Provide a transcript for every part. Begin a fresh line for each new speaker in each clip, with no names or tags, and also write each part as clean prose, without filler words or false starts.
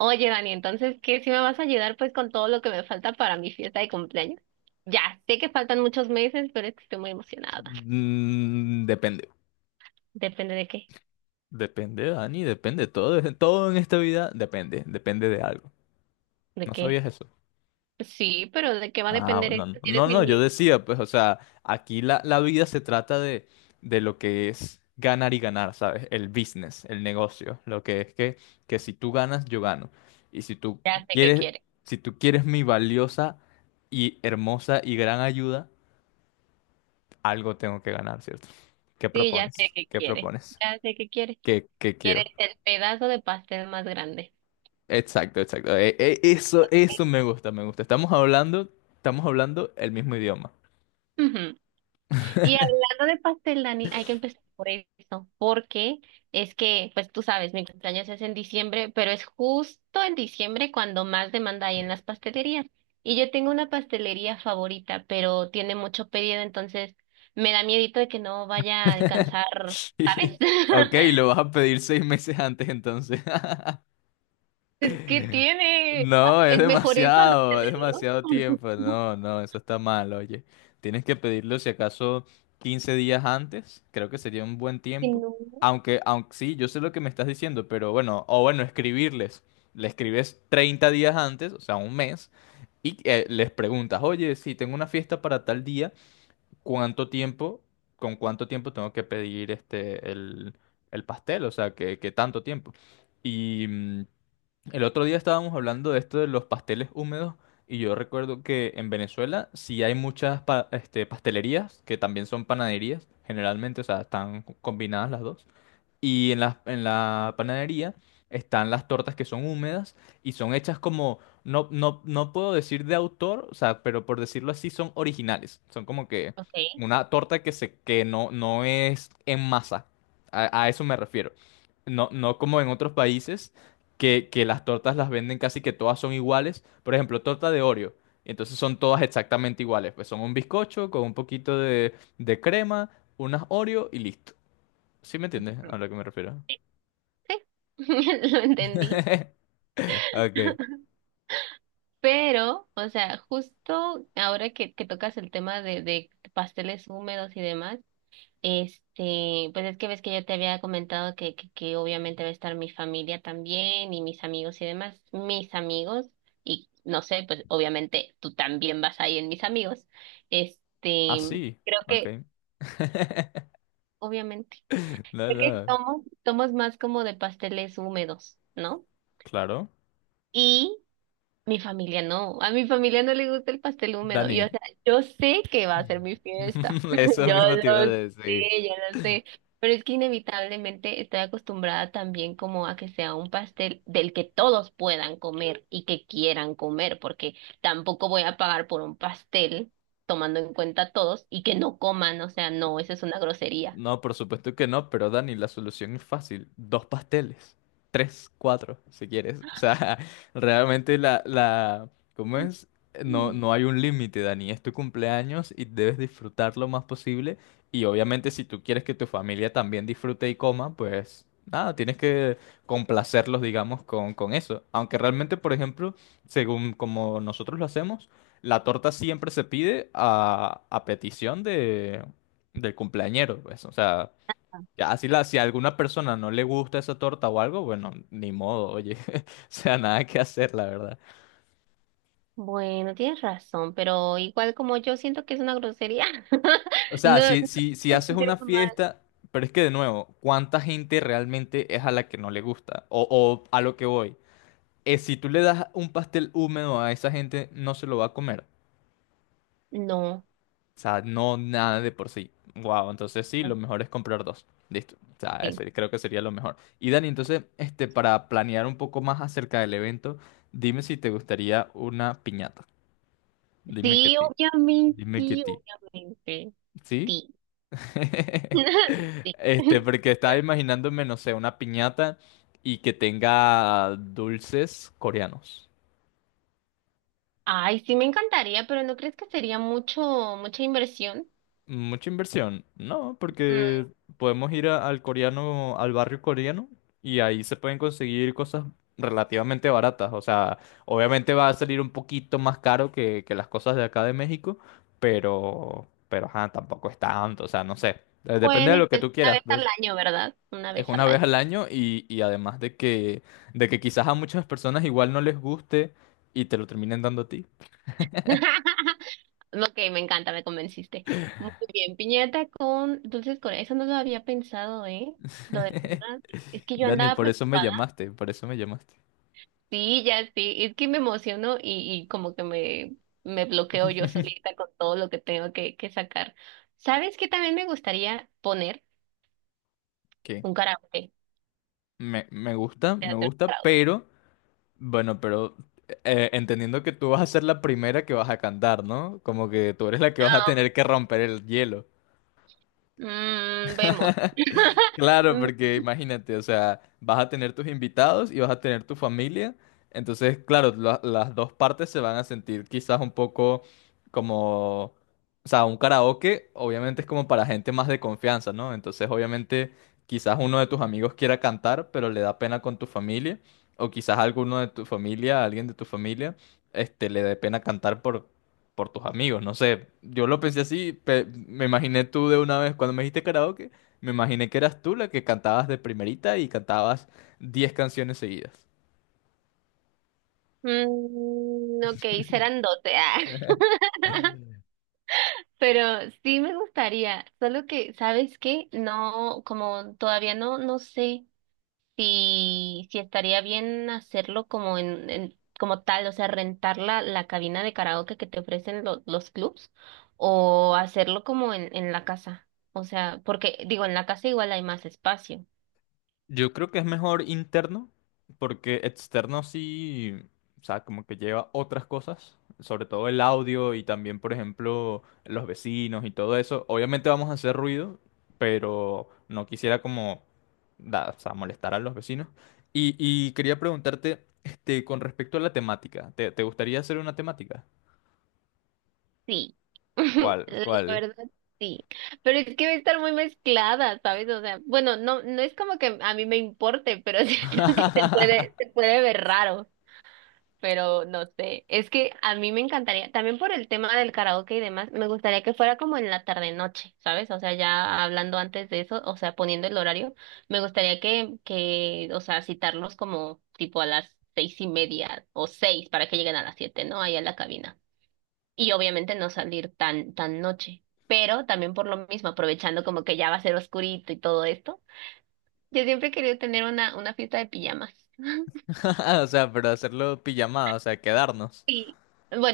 Oye, Dani, entonces, ¿qué si me vas a ayudar pues con todo lo que me falta para mi fiesta de cumpleaños? Ya, sé que faltan muchos meses, pero es que estoy muy emocionada.
Mm, depende.
Depende de qué,
Depende, Dani, depende. Todo, todo en esta vida depende de algo.
de
¿No
qué.
sabías eso?
Sí, pero ¿de qué va a
Ah,
depender
no, no,
esto si eres
no,
mi
no, yo
amigo?
decía, pues, o sea, aquí la vida se trata de, lo que es ganar y ganar, ¿sabes? El business, el negocio, lo que es que si tú ganas, yo gano. Y
Ya sé qué
quieres,
quiere.
si tú quieres mi valiosa y hermosa y gran ayuda, algo tengo que ganar, ¿cierto? ¿Qué
Sí, ya sé
propones?
qué
¿Qué
quiere.
propones?
Ya sé qué quiere.
¿Qué
Quieres
quiero?
el pedazo de pastel más grande.
Exacto, exacto. Eso, eso me gusta, me gusta. Estamos hablando el mismo idioma.
Ujú. Y hablando de pastel, Dani, hay que empezar por eso, porque es que, pues tú sabes, mi cumpleaños es en diciembre, pero es justo en diciembre cuando más demanda hay en las pastelerías. Y yo tengo una pastelería favorita, pero tiene mucho pedido, entonces me da miedito de que no vaya a alcanzar, ¿sabes?
Ok, lo vas a pedir 6 meses antes entonces.
Es que tiene,
No,
es mejor eso a no
es demasiado
tenerlo.
tiempo. No, no, eso está mal, oye. Tienes que pedirlo si acaso 15 días antes, creo que sería un buen
Que
tiempo.
no.
Aunque sí, yo sé lo que me estás diciendo, pero bueno, o bueno, escribirles. Le escribes 30 días antes, o sea, un mes, y les preguntas, oye, si tengo una fiesta para tal día, ¿cuánto tiempo, con cuánto tiempo tengo que pedir este, el pastel? O sea, ¿qué tanto tiempo? Y el otro día estábamos hablando de esto de los pasteles húmedos y yo recuerdo que en Venezuela sí hay muchas pastelerías que también son panaderías, generalmente, o sea, están combinadas las dos. Y en la panadería están las tortas que son húmedas y son hechas como, no, no, no puedo decir de autor, o sea, pero por decirlo así, son originales. Son como que
Ok,
una torta que, se, que no es en masa. A eso me refiero. No, no como en otros países que las tortas las venden casi que todas son iguales. Por ejemplo, torta de Oreo. Entonces son todas exactamente iguales. Pues son un bizcocho con un poquito de crema, unas Oreo y listo. ¿Sí me entiendes a lo que me refiero?
sí, lo entendí.
Ok.
Pero, o sea, justo ahora que tocas el tema de pasteles húmedos y demás, este, pues es que ves que yo te había comentado que obviamente va a estar mi familia también y mis amigos y demás, mis amigos, y no sé, pues obviamente tú también vas ahí en mis amigos.
Ah,
Este,
sí.
creo
Ok.
que, obviamente,
No,
creo que
no.
somos, somos más como de pasteles húmedos, ¿no?
Claro.
Y mi familia no, a mi familia no le gusta el pastel húmedo. Yo,
Dani.
o sea, yo sé que va a ser mi fiesta.
Eso
Yo
mismo te iba a
lo
decir.
sé, yo lo sé. Pero es que inevitablemente estoy acostumbrada también como a que sea un pastel del que todos puedan comer y que quieran comer, porque tampoco voy a pagar por un pastel tomando en cuenta a todos y que no coman, o sea, no, eso es una grosería.
No, por supuesto que no, pero Dani, la solución es fácil. Dos pasteles. Tres, cuatro, si quieres. O sea, realmente la. ¿Cómo es? No,
Mm.
no hay un límite, Dani. Es tu cumpleaños y debes disfrutar lo más posible. Y obviamente si tú quieres que tu familia también disfrute y coma, pues nada, tienes que complacerlos, digamos, con eso. Aunque realmente, por ejemplo, según como nosotros lo hacemos, la torta siempre se pide a petición de del cumpleañero, pues. O sea, ya si a alguna persona no le gusta esa torta o algo, bueno, ni modo, oye. O sea, nada que hacer, la verdad.
Bueno, tienes razón, pero igual como yo siento que es una grosería,
O sea,
no,
si
no se
haces
sentir
una
mal.
fiesta, pero es que de nuevo, ¿cuánta gente realmente es a la que no le gusta? O a lo que voy. Si tú le das un pastel húmedo a esa gente, no se lo va a comer.
No,
O sea, no nada de por sí. Wow, entonces sí, lo mejor es comprar dos. Listo. O sea,
sí.
eso creo que sería lo mejor. Y Dani, entonces, este, para planear un poco más acerca del evento, dime si te gustaría una piñata. Dime que
Sí,
ti.
obviamente,
Dime que
sí,
ti.
obviamente.
¿Sí?
Sí. Sí.
Este, porque estaba imaginándome, no sé, una piñata y que tenga dulces coreanos.
Ay, sí me encantaría, pero ¿no crees que sería mucho, mucha inversión?
Mucha inversión. No,
Mm,
porque podemos ir al coreano, al barrio coreano, y ahí se pueden conseguir cosas relativamente baratas. O sea, obviamente va a salir un poquito más caro que, las cosas de acá de México, pero ajá, tampoco es tanto. O sea, no sé. Depende
pueden
de lo que
empezar
tú
una
quieras,
vez al
pues,
año, ¿verdad? Una
es
vez
una
al
vez
año.
al año y, además de que quizás a muchas personas igual no les guste y te lo terminen dando a ti.
Ok, me encanta, me convenciste. Muy bien, piñata con dulces Corea. Eso no lo había pensado, ¿eh? Lo del tema. Es que yo
Dani,
andaba
por eso me
preocupada.
llamaste, por eso me llamaste.
Sí, ya sí, es que me emociono y como que me bloqueo yo solita con todo lo que tengo que sacar. ¿Sabes qué también me gustaría poner?
¿Qué?
Un karaoke,
Me gusta, me
teatro de
gusta,
karaoke.
pero bueno, pero entendiendo que tú vas a ser la primera que vas a cantar, ¿no? Como que tú eres la que vas a
Ah,
tener que romper el hielo.
mm, vemos.
Claro, porque imagínate, o sea, vas a tener tus invitados y vas a tener tu familia. Entonces, claro, las dos partes se van a sentir quizás un poco como, o sea, un karaoke obviamente es como para gente más de confianza, ¿no? Entonces, obviamente, quizás uno de tus amigos quiera cantar, pero le da pena con tu familia, o quizás alguno de tu familia, alguien de tu familia, este, le dé pena cantar por tus amigos, no sé. Yo lo pensé así, me imaginé tú de una vez cuando me dijiste karaoke. Me imaginé que eras tú la que cantabas de primerita y cantabas 10 canciones seguidas.
Mm, ok, serán 12, ah, Pero sí me gustaría, solo que, ¿sabes qué? No, como todavía no, no sé. Si, si estaría bien hacerlo como en- como tal, o sea, rentar la, la cabina de karaoke que te ofrecen lo- los clubs o hacerlo como en la casa. O sea, porque digo, en la casa igual hay más espacio.
Yo creo que es mejor interno, porque externo sí, o sea, como que lleva otras cosas, sobre todo el audio y también, por ejemplo, los vecinos y todo eso. Obviamente vamos a hacer ruido, pero no quisiera como, o sea, molestar a los vecinos. Y quería preguntarte, este, con respecto a la temática, ¿te gustaría hacer una temática?
Sí.
¿Cuál?
La
¿Cuál?
verdad, sí. Pero es que va a estar muy mezclada, ¿sabes? O sea, bueno, no, no es como que a mí me importe, pero siento que se puede ver raro. Pero no sé. Es que a mí me encantaría, también por el tema del karaoke y demás, me gustaría que fuera como en la tarde-noche, ¿sabes? O sea, ya hablando antes de eso, o sea, poniendo el horario, me gustaría que, o sea, citarlos como tipo a las seis y media o seis para que lleguen a las siete, ¿no? Ahí a la cabina. Y obviamente no salir tan, tan noche. Pero también por lo mismo, aprovechando como que ya va a ser oscurito y todo esto. Yo siempre he querido tener una fiesta de pijamas.
O sea, pero hacerlo pijamada, o sea, quedarnos.
Y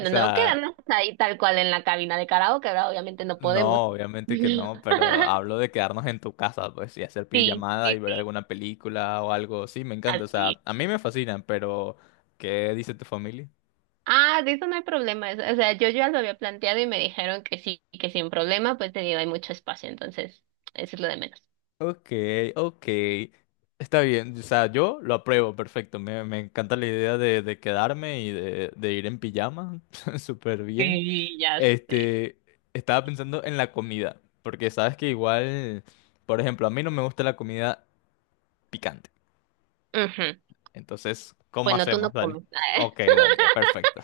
O
no
sea,
quedarnos ahí tal cual en la cabina de karaoke, ¿verdad? Obviamente no podemos.
no, obviamente que no, pero hablo de quedarnos en tu casa, pues, y hacer
Sí,
pijamada y
sí,
ver
sí,
alguna película o algo. Sí, me encanta, o
así
sea,
es.
a mí me fascinan, pero ¿qué dice tu familia?
Ah, de eso no hay problema. Es- o sea, yo ya lo había planteado y me dijeron que sí, que sin problema, pues te digo, hay mucho espacio, entonces, eso es lo de menos.
Ok, ok. Está bien, o sea, yo lo apruebo, perfecto. Me encanta la idea de quedarme y de ir en pijama, súper bien.
Sí, ya sé.
Este, estaba pensando en la comida, porque sabes que igual, por ejemplo, a mí no me gusta la comida picante.
Ujú.
Entonces, ¿cómo
Bueno, tú
hacemos,
no
Dani?
comes.
Ok, Dani, perfecto.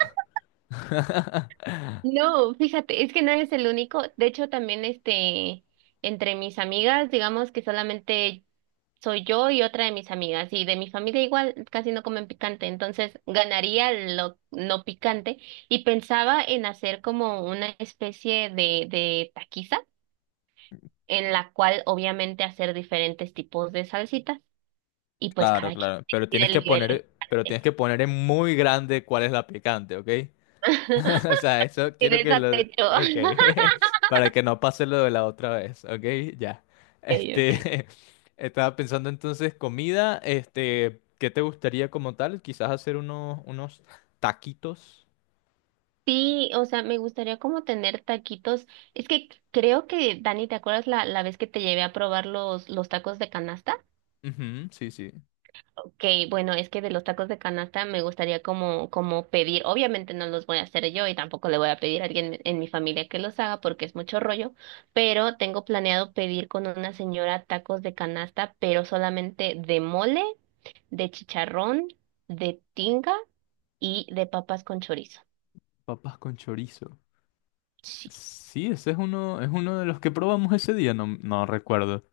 No, fíjate, es que no eres el único. De hecho, también este, entre mis amigas, digamos que solamente soy yo y otra de mis amigas. Y de mi familia igual casi no comen picante, entonces ganaría lo no picante. Y pensaba en hacer como una especie de taquiza, en la cual obviamente hacer diferentes tipos de salsitas. Y pues
Claro,
cada quien
claro, pero
decide
tienes
el
que
nivel de
poner, pero
picante.
tienes que poner en muy grande cuál es la picante, ¿ok? O sea, eso
Y
quiero
de
que
esa
lo...
techo.
Ok, para que no pase lo de la otra vez, ok, ya.
Okay, okay.
Este, estaba pensando entonces comida, este, ¿qué te gustaría como tal? Quizás hacer unos taquitos.
Sí, o sea, me gustaría como tener taquitos. Es que creo que, Dani, ¿te acuerdas la, la vez que te llevé a probar los tacos de canasta?
Ujú, sí, sí.
Ok, bueno, es que de los tacos de canasta me gustaría como, como pedir, obviamente no los voy a hacer yo y tampoco le voy a pedir a alguien en mi familia que los haga porque es mucho rollo, pero tengo planeado pedir con una señora tacos de canasta, pero solamente de mole, de chicharrón, de tinga y de papas con chorizo.
Papas con chorizo.
Sí.
Sí, ese es uno de los que probamos ese día, no, no recuerdo.